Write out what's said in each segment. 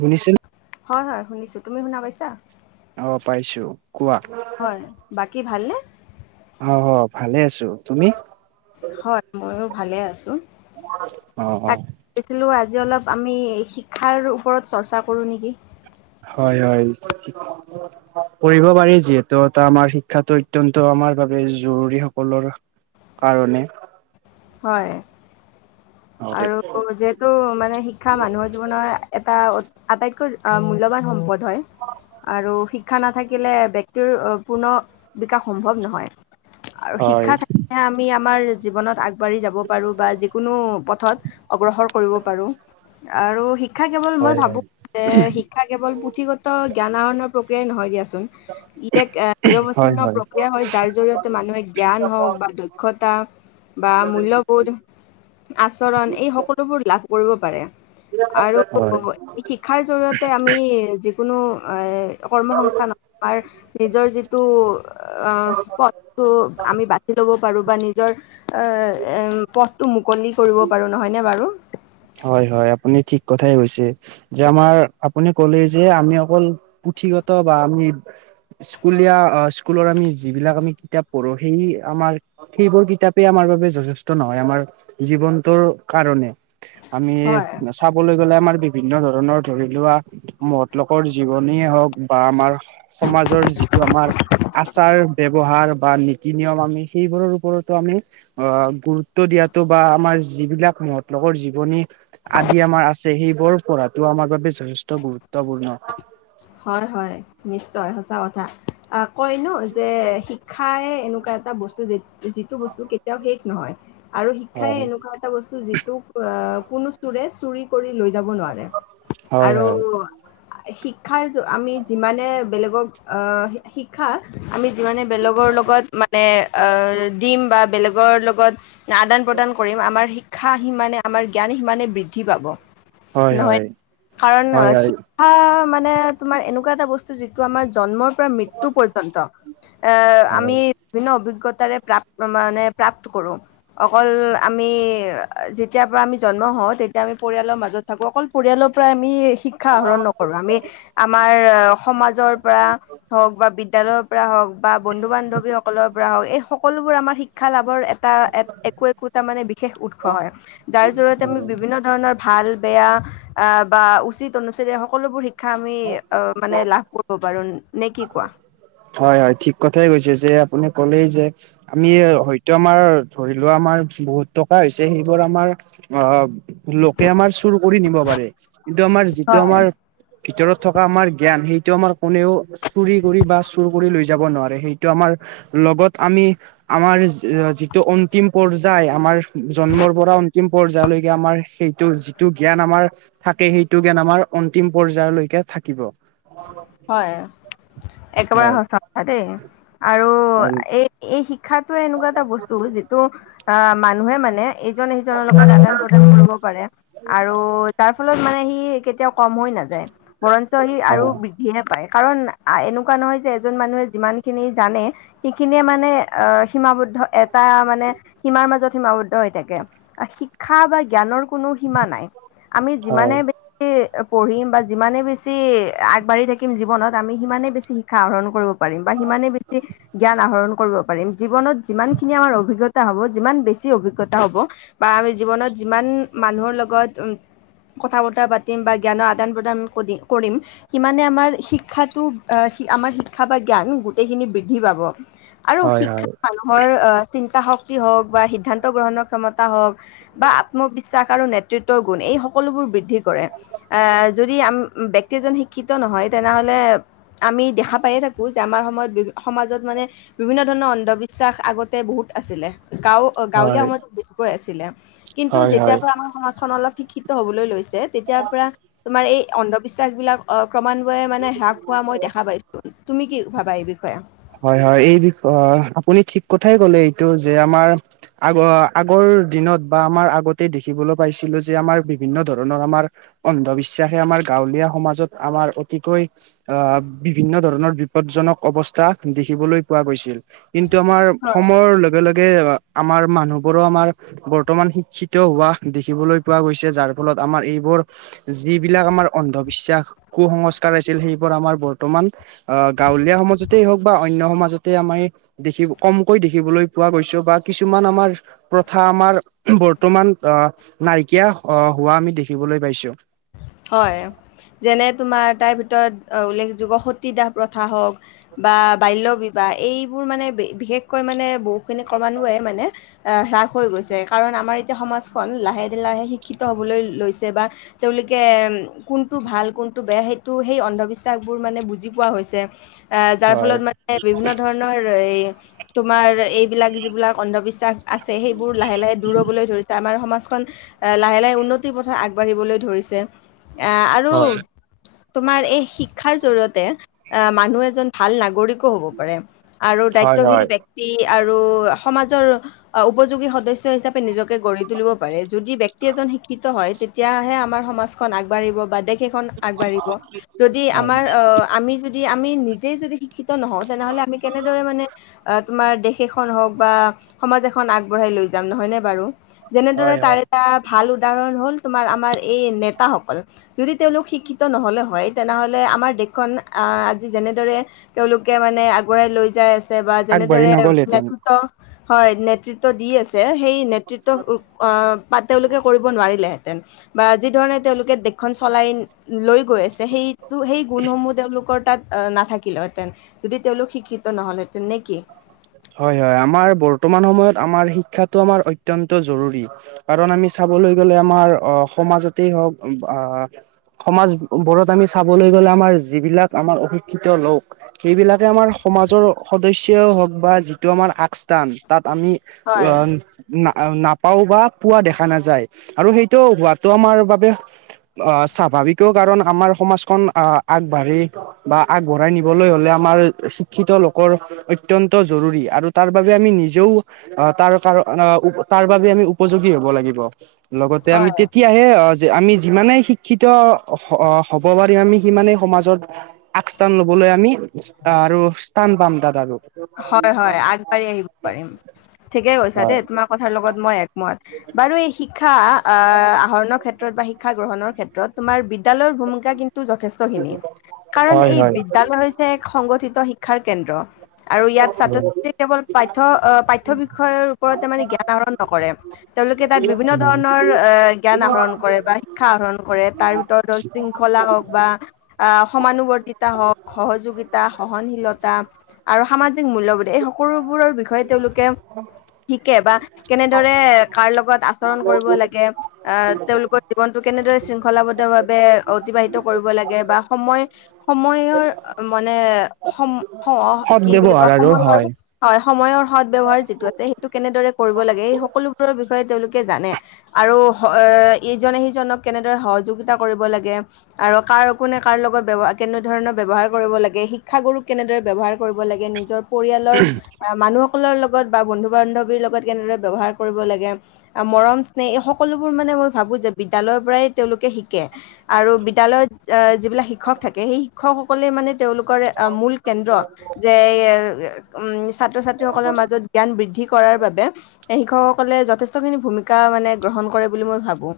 শুনিচে হয় হয় শুনিছোঁ। তুমি শুনা পাইছা? অ পাইছো কোৱা হয়, বাকী ভালনে? অ হয় ভালে আছো। তুমি? হয় মইয়ো ভালে আছো। অ' অ'। ভাবিছিলো আজি অলপ আমি শিক্ষাৰ ওপৰত চৰ্চা কৰো নেকি? হয় হয়। কৰিব পাৰি, যিহেতু এটা আমাৰ শিক্ষাটো অত্যন্ত আমাৰ বাবে জৰুৰী সকলোৰ কাৰণে। হয়, হয় আৰু যে যিহেতু মানে শিক্ষা মানুহৰ জীৱনৰ এটা আটাইতকৈ মূল্যৱান সম্পদ হয়। আৰু শিক্ষা নাথাকিলে ব্যক্তিৰ পূৰ্ণ বিকাশ সম্ভৱ নহয়। আৰু হয় শিক্ষা থাকিলেহে আমি আমাৰ জীৱনত আগ বাঢ়ি যাব পাৰো বা যিকোনো পথত অগ্ৰসৰ কৰিব পাৰো আৰু শি শিক্ষা কেৱল, মই হয় ভাবো হয় যে শিক্ষা কেৱল পুথিগত জ্ঞান আহৰণৰ প্ৰক্ৰিয়াই নহয় দিয়াচোন ই এক হয় নিৰৱচ্ছিন্ন প্ৰক্ৰিয়া হয় যাৰ জৰিয়তে মানুহে জ্ঞান হওক বা দক্ষতা বা মূল্যবোধ, আচৰণ এই সকলোবোৰ লাভ কৰিব পাৰে। আৰু হয় হয় শিক্ষাৰ জৰিয়তে আমি যিকোনো কৰ্ম সংস্থান আমাৰ নিজৰ যিটো আহ পথটো আমি বাচি ল'ব পাৰু বা নিজৰ এ পথটো মুকলি কৰিব পাৰো নহয় নে বাৰু? হয়, হয়, আপুনি ঠিক কথাই কৈছে। যে আমাৰ আপুনি কলেই যে আমি অকল পুথিগত বা আমি স্কুলীয়া স্কুলৰ আমি যিবিলাক আমি কিতাপ পঢ়ো সেই আমাৰ সেইবোৰ কিতাপে আমাৰ বাবে যথেষ্ট নহয়, আমাৰ জীৱন টো কাৰণে, আমি হয়। চাবলৈ গ'লে আমাৰ বিভিন্ন ধৰণৰ ধৰি লোৱা মহৎ লোকৰ জীৱনীয়ে হওঁক বা আমাৰ সমাজৰ যিটো আমাৰ আচাৰ ব্যৱহাৰ বা নী নীতি নিয়ম আমি সেইবোৰৰ ওপৰতো আমি অ', গুৰুত্ব দিয়াতো বা আমাৰ যিবিলাক মহৎলোকৰ জীৱনী আদি আমাৰ আছে, সেইবোৰ পঢ়াটো আমাৰ বাবে যথেষ্ট গুৰুত্বপূৰ্ণ। হয়, হয়। নিশ্চয় সচা কথা, আহ কইনো যে শিক্ষাই এনেকুৱা এটা বস্তু যে যিটো বস্তু কেতিয়াও শেষ নহয়, আৰু শিক্ষাই হয় এনেকুৱা এটা বস্তু যিটো কোনো চোৰে চুৰি লৈ যাব নোৱাৰে, হয় আৰু হয় শিক্ষাৰ য আমি যিমানে বেলেগক আ শিক্ষা আমি যিমানে বেলেগৰ লগত মানে দিম, বা বেলেগৰ লগত আদান প্ৰদান কৰিম আমাৰ শিক্ষা সিমানে আমাৰ জ্ঞান সিমানে বৃদ্ধি পাব। হয় হয় নহয়, কাৰণ হয় হয় শিক্ষা মানে তোমাৰ এনেকুৱা এটা বস্তু যিটো আমাৰ জন্মৰ পৰা মৃত্যু পৰ্যন্ত এহ আমি হয় বিভিন্ন অভিজ্ঞতাৰে প্ৰাপ মানে প্ৰাপ্ত কৰো। অকল আমি যেতিয়াৰ পৰা আমি জন্ম হওঁ তেতিয়া আমি পৰিয়ালৰ মাজত- অকল পৰিয়ালৰ পৰাই আমি শিক্ষা আহৰণ নকৰো। আমি আমাৰ- আমাৰ সমাজৰ পৰা হওঁক, বিদ্যালয়ৰ পৰা হওঁক বা বন্ধু-বান্ধৱীসকলৰ পৰা হওঁক, এই সকলোবোৰ আমাৰ শিক্ষা লাভৰ- এটা একো-একোটা মানে বিশেষ উৎস হয়, যাৰ জৰিয়তে আমি হয় বিভিন্ন- ধণৰ ভাল বেয়া আঁহ' বা উচিত-অনুচিত সকলোবোৰ- শিক্ষা আমি অ', মানে লাভ কৰিব পাৰো, নে কি কোৱা? হয়-হয়, ঠিক কথাই কৈছে। যে আপুনি ক'লেই যে আমি হয়তো- আমাৰ ধৰি লোৱা আমাৰ বহুত টকা হৈছে, সেইবোৰ আমাৰ আ'- লোকে আমাৰ চুৰ কৰি নিব পাৰে, কিন্তু আমাৰ- যিটো হয় আমাৰ ভিতৰত থকা আমাৰ জ্ঞান সেইটো আমাৰ কোনেও চুৰি কৰি বা- চুৰ কৰি লৈ যাব নোৱাৰে, সেইটো আমাৰ লগত আমি- আমাৰ যিটো অন্তিম পৰ্যায় আমাৰ জন্মৰ পৰা অন্তিম পৰ্যায়লৈকে আমাৰ সেই- টো যিটো জ্ঞান আমাৰ থাকেই সেইটো জ্ঞান আমাৰ অন্তিম পজাই লৈকে থাকিব। হয়, একেবাৰে হয় সঁচা কথা দেই। আৰু হয় এই- এই শিক্ষাতোৱে এনেকুৱা এটা বস্তু যিটো আঁ', মানুহে মানে- ইজনে সিজনৰ লগত আদান প্ৰদান কৰিব পাৰে। আৰু- তাৰ ফলত মানে সি কেতিয়াও কম হৈ নাযায়, বৰঞ্চ সি আৰু- বৃদ্ধিহে পায়। কাৰণ এনেকুৱা নহয় যে এজন মানুহে যিমানখিনি জানে- সিখিনিয়ে মানে আঁহ', সীমাবদ্ধ এটা মানে সীমাৰ মাজত সীমাবদ্ধ হৈ থাকে। শিক্ষা বা জ্ঞানৰ কোনো সীমা নাই। আমি যিমানে হয় বেছিকে পঢ়িম বা যিমানে বেছি - আগাঢ়ি থাকিম জীৱনত আমি সিমানেই বেছি শিক্ষা আহৰণ কৰিব পাৰিম, বা সিমানে বেছি জ্ঞান আহৰণ কৰিব- পাৰিম। জীৱনত যিমানখিনি আমাৰ অভিজ্ঞতা হ'ব, যিমান বেছি অভিজ্ঞতা হ'ব- বা আমি জীৱনত যিমান মানুহৰ লগত উম- কথা বতৰা পাতিম বা জ্ঞানৰ আদান প্ৰদান কৰি কৰিম। সিমানে আমাৰ শিক্ষাটো, আঁহ', আমাৰ শিক্ষা বা জ্ঞান গোটেইখিনি বৃদ্ধি পাব। আৰু হয় হয় শিক্ষা মানুহৰ চিন্তা শক্তি হওঁক বা সিদ্ধান্ত গ্ৰহণৰ ক্ষমতা হওঁক- বা আত্মবিশ্বাস আৰু নেত- তৃত্ব গুণ, এই সকলোবোৰ বৃদ্ধি কৰে। এ' যদি আমি ব্যক্তিজন- শিক্ষিত নহয়, তেনেহ'লে আমি দেখা পায়ে থাকো যে আমাৰ সময়ত যি-সমাজত মানে- বিভিন্ন ধৰণৰ অন্ধবিশ্বাস আগতে বহুত আছিলে। গাঁও- অ', গাঁৱলীয়া হয় সমাজত বেছিকৈ আছিলে। কিন্তু হয় যেতিয়াৰ হয় পৰা আমাৰ সমাজখন অলপ শিক্ষিত হ'বলৈ লৈছে- তেতিয়াৰ পৰা তোমাৰ এই অন্ধবিশ্বাসবিলাক আ' ক্ৰমান্বয়ে মানে হ্ৰাস পোৱা মই দেখা পাইছো। তুমি কি ভাবা এই বিষয়ে? হয়-হয়। এই বিষয়ে আপুনি ঠিক কথাই ক'লে, এইটো যে আমাৰ- আগ-আগৰ দিনত বা আমাৰ আগতে দেখিবলৈ পাইছিলো যে আমাৰ বিভিন্ন ধৰণৰ আমাৰ- অন্ধবিশ্বাসে আমাৰ গাঁৱলীয়া সমাজত আমাৰ অতিকৈ- আহ' বিভিন্ন ধৰণৰ বিপদজনক অৱ- স্থা দেখিবলৈ পোৱা গৈছিল। কিন্তু আমাৰ হয় সময়ৰ ল- লগে-লগে আমাৰ মানুহবোৰো আমাৰ- বৰ্তমান শিক্ষিত হোৱা দেখিবলৈ পোৱা গৈছে, যাৰ ফলত আমাৰ এইবোৰ- যিবিলাক আমাৰ অন্ধবিশ্বাস, কুসংস্কাৰ আছিল, সেইবোৰ আমাৰ বৰ্তমান- আহ', গাঁৱলীয়া সমাজ- তে হওঁক বা অন্য সমাজতে আমাৰ এই দেখি কমকৈ দেখিবলৈ পোৱা গৈছেও বা কিছুমান আমাৰ প্ৰথা আমাৰ বৰ্তমান অহ নাইকিয়া অহ' হোৱা আমি দেখিবলৈ পাইছো। হয়, যেনে তোমাৰ তাৰ ভিতৰত উল্লেখযোগ্য সতীদাহ প্ৰথা হওঁক বা বাল্য বিবাহ এইবোৰ মানে বি-বিশেষকৈ মানে বহুখিনি ক্ৰমান্বয়ে মানে অহ হ্ৰাস হৈ গৈছে। কাৰণ আমাৰ এতিয়া সমাজখন লাহে লাহে শিক্ষিত হ'বলৈ লৈ লৈছে বা [unintelligible] তে বুলি কেম কোনটো ভাল, কোনটো বেয়া সেইটো সেই অন্ধবিশ্বাসবোৰ মানে বুজি পোৱা হৈছে। অহ যাৰ হয় ফলত মানে বিভিন্ন ধৰণৰ এই, তোমাৰ এইট বিলাক যি বিলাক অন্ধবিশ্বাস আছে, সেইবোৰ লাহে লাহে দূৰ হ'বলৈ ধৰিছে। আমাৰ সমাজখন এ লাহে লাহে উন্নতিৰ পথত আগবাঢ়িবলৈ ধৰিছে এ আৰু তোমাৰ এই শিক্ষাৰ জৰিয়তে এহ মানুহ এজন ভাল নাগৰিকো হ'ব পাৰে। আৰু হয় দায়িত্বশীল হয় ব্যক্তি আৰু সমাজৰ অহ উপযোগী সদস্য হিচাপে নিজকে গঢ়ি তুলিব পাৰে। যদি ব্যক্তি এজন শিক্ষিত হয়, তেতিয়াহে আমাৰ সমাজ খন আগবাঢ়িব বা দেশ এখন আগবাঢ়িবা। যদি হয় আমাৰ অহ আমি যদি আমি নিজেই যদি শিক্ষিত নহওঁ, তেনেহ'লে আমি কেনেদৰে মানে অহ' তোমাৰ দেশ এখন হওক বা সমাজ এখন আগবঢ়াই লৈ যাম, নহয়নে বাৰু? যেনেদৰে হয় তাৰ হয় এটা ভাল উদাহৰণ হ'ল, তোমাৰ আমাৰ এই নেতাসকল। যদি তেওঁলোক শিক্ষিত নহ'লে হয়, তেনেহ'লে আমাৰ দেশখন আহ আজি যেনেদৰে তেওঁলোকে মানে আগুৱাই লৈ যাই আছে বা আগবাঢ়ি যেনেদৰে নগ'ল হেঁতেন নেতৃত্ব হয় নেতৃত্ব দি আছে, সেই নেত তৃত্ব অহ বা তেওঁলোকে কৰিব নোৱাৰিলে হেঁতেন বা যি ধৰণে তেওঁলোকে দেশখন চলাই লৈ গৈ আছে, সেইটো সেই গুণসমূহ তেওঁলোকৰ তাত অহ' নাথাকিল হেঁতেন যদি তেওঁলোক শিক্ষিত নহ'ল হেঁতেন। নে কি? হয় হয়। আমাৰ বৰ্তমান সময়ত আমাৰ শিক্ষাটো আমাৰ অত্যন্ত জৰুৰী। কাৰণ আমি চাবলৈ গ'লে, আমাৰ অহ সমাজতেই হওঁক আহ সমাজবোৰত আমি চাবলৈ গ'লে, আমাৰ যিবিলাক আমাৰ অশিক্ষিত লোক সেইবিলাকে আমাৰ সমাজৰ সদস্যই হওঁক বা যিটো আমাৰ আগস্থান তাত আমি হয় অ' না-নাপাওঁ বা পোৱা দেখা নাযায় আৰু সেইটো হোৱাটো আমাৰ বাবে অহ' স্বাভাৱিকো কাৰণ আমাৰ সমাজখন আ আগবাঢ়ি বা আগবঢ়াই নিবলৈ হ'লে আমাৰ শিক্ষিত লোকৰ অত্যন ত জৰুৰী আৰু তাৰ বাবে আমি নিজেও অ' তাৰ কাৰ তাৰ বাবে উপযোগী হ'ব লাগিব। লগতে আমি হয় তেতিয়াহে সে অ যে আমি যিমানেই শিক্ষিত হ'ব পাৰিম আমি সিমানেই সমাজত আগস্থান লবলৈ আমি আৰু স্থান পাম তাত আৰু হয় হয় আগ আগবাঢ়ি আহিব পাৰিম। ঠিকেই কৈছা হয় দেই, তোমাৰ কথাৰ লগত মই একমত বাৰু এই শিক্ষা আহৰণৰ ক্ষেত্ৰত বা শিক্ষা গ্ৰহণৰ ক্ষেত্ৰত তোমাৰ বিদ্যালয়ৰ ভূমিকা কিন্তু যথেষ্টখিনি, কাৰণ হয় এই হয় বিদ্যালয় এক সংগঠিত শিক্ষাৰ কেন্দ্ৰ। আৰু ইয়াত ছাত্ৰ ছাত্ৰীয়ে কেৱল পাঠ্য পাঠ্যয় বিষয়ৰ ওপৰতে মানে জ্ঞান আহৰণ নকৰে। তেওঁলোকে তাত বিভিন্ন ধৰণৰ এ জ্ঞান আহৰণ কৰে বা শিক্ষা আহৰণ কৰে তাৰ ভিতৰত দচ দিন [unintelligible] কলা হওঁক বা আহ সমানুবৰ্তিতা হওঁক বা সহযোগিতা, সহনশীলতা আৰু সামাজিক মূল্যবোধ এই সকলোবোৰৰ বি বিষয়ে তেওঁলোকে শিকে বা কেনেদৰে কাৰ লগত আচৰণ কৰিব লাগে আহ তেওঁলোকৰ জীৱনটো কেনেদৰে শৃংখলাবদ্ধ ভাৱে অতিবাহিত কৰিব লাগে বা সময় সময়ৰ মানে সম সদ কি বুলি ব্যৱহাৰ কয় আৰু সময়ৰ হয় হয়, সময়ৰ সদ ব্যৱহাৰ যিটো আছে সেইটো কেনেদৰে কৰিব লাগে, সেই সকলোবোৰৰ বিষয়ে তেওঁলোকে জানে। আৰু ইজনে সিজনক কেনেদৰে সহযোগিতা কৰিব লাগে। আৰু কাৰ একো কেনে কাৰ লগত কেনে ধৰণৰ ব-ব্যৱহাৰ কৰিব লাগে শিক্ষাগুৰুক কেনেদৰে ব্যৱহাৰ কৰিব লাগে নিজৰ পৰিয়ালৰ অ', মানুহসকলৰ লগত বা বন্ধু-বান্ধৱীৰ লগত কেনেদৰে ব্যৱহাৰ কৰিব লাগে। মৰম স্নেহ এই সকলোবোৰ মানে মই ভাবো যে বিদ্যালয়ৰ পৰাই তেওঁলোকে শিকে। আৰু বিদ্যালয়ত যিবিলাক শিক্ষক থাকে সেই শিক্ষকসকলে মানে তেওঁলোক কৰ মূল কেন্দ্ৰ। উম, যে ছাত্ৰীসকলৰ মাজত জ্ঞান বৃদ্ধি কৰাৰ বাবে এ শিক্ষকসকলে যথেষ্ট খিনি ভূমিকা মানে গ্ৰহণ কৰে বুলি মই ভাবো।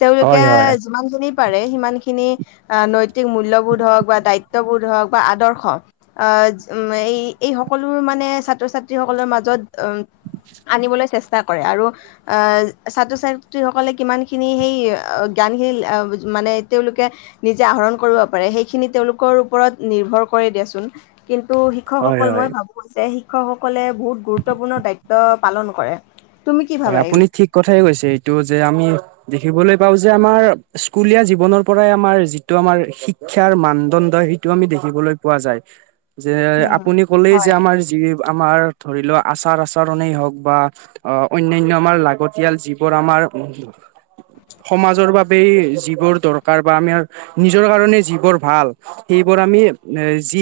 তেওঁলোকে হয় হয় যিমান খিনি সিমান খিনি নৈতিক মূল্য়বোধ হওক বা দায়িত্ববোধ হওক বা আদৰ্শ। আহ, এই এই সকলোবোৰ মানে ছাত্ৰ-ছাত্ৰী সকলৰ মাজত উম আনিবলৈ চেষ্টা কৰে আৰু আহ, ছাত্ৰ-ছাত্ৰীসকলে কিমানখিনি সেই জ্ঞানখিনি এ মানে তেওঁলোকে নিজে আহৰণ কৰিব পাৰে সেইখিনি তেওঁলোকৰ ওপৰত নিৰ্ভৰ কৰে দিয়াচোন। কিন্তু হয় শিক্ষকসকল মই হয় ভাবোঁ যে শিক্ষকসকলে বহুত গুৰুত্বপূৰ্ণ দায়িত্ব পালন কৰে। তুমি কি হয়, ভাবা এই আপুনি ঠিক কথাই কৈছে এইটো যে আমি দেখিবলৈ পাও যে আমাৰ স্কুলীয়া জীৱনৰ পৰাই আমাৰ যিটো আমাৰ শি শিক্ষাৰ মানদণ্ড সেইটো আমি দেখিবলৈ পোৱা যায় যে, উম, আপুনি ক'লেই যে হয়, আমাৰ যি আমাৰ ধৰি লোৱা আচাৰ আচাৰণেই হওক বা অ' অন্যান্য আমাৰ লাগতিয়াল যিবোৰ আমাৰ সমাজৰ বাবেই যিবোৰ দৰকাৰ বা আমাৰ নিজৰ কাৰণে যিবোৰ ভাল। সেইবোৰ আমি এ যি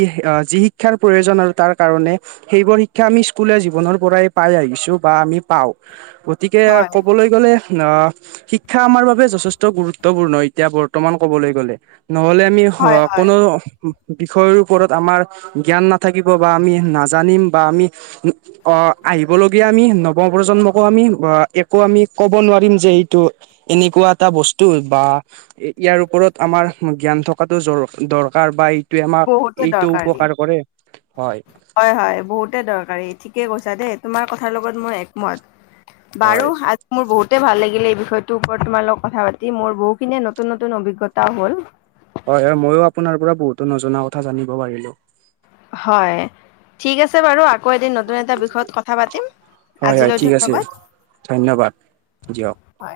যি শিক্ষাৰ প্ৰয়োজন আৰু তাৰ কাৰণে সেইবোৰ শিক্ষা আমি স্কুলীয়া জীৱনৰ পৰাই পাই আহিছো বা আমি পাও গতিকে হয়, ক'বলৈ গ'লে আহ শিক্ষা আমাৰ বাবে যথেষ্ট গুৰুত্বপূৰ্ণ এতিয়া বৰ্তমান কবলৈ গ'লে। নহ'লে আমি হয়, হয়, কোনো ৰ বিষয়ৰ ওপৰত আমাৰ জ্ঞান নাথাকিব বা আমি নাজানিম বা আমি অ', আহিবলগীয়া আমি নৱ প্ৰজন্মক আমি বা একো ক'ব নোৱাৰিম যে এইটো এনেকুৱা এটা বস্তু বা ইয়াৰ ওপৰত আমাৰ জ্ঞান থকাটো দৰকাৰ বা এইটোৱে আমাক বহুতে এইটো দৰকাৰী। উপকাৰ কৰে হয়। হয়, হয়, বহুতে দৰকাৰী ঠিকে কৈছা দেই তোমাৰ কথাৰ লগত মই একমত। হয় বাৰু আ মোৰ বহুতেই ভাল লাগিলে এই বিষয়টোৰ ওপৰত তোমাৰ লগত কথা পাতি, মোৰ বহুখিনিয়ে নতুন নতুন অভিজ্ঞতও হ'ল। হয়, হয়, আৰু মইও আপোনাৰ পৰা বহুতো নজনা কথা জানিব পাৰিলো। হয়, ঠিক আছে বাৰু আকৌ এদিন নতুন এটা বিষয়ত কথা পাতিম। হয়, হয়, আজিলৈ ঠিক আছে ধন্যবাদ ধন্যবাদ দিয়ক। হয়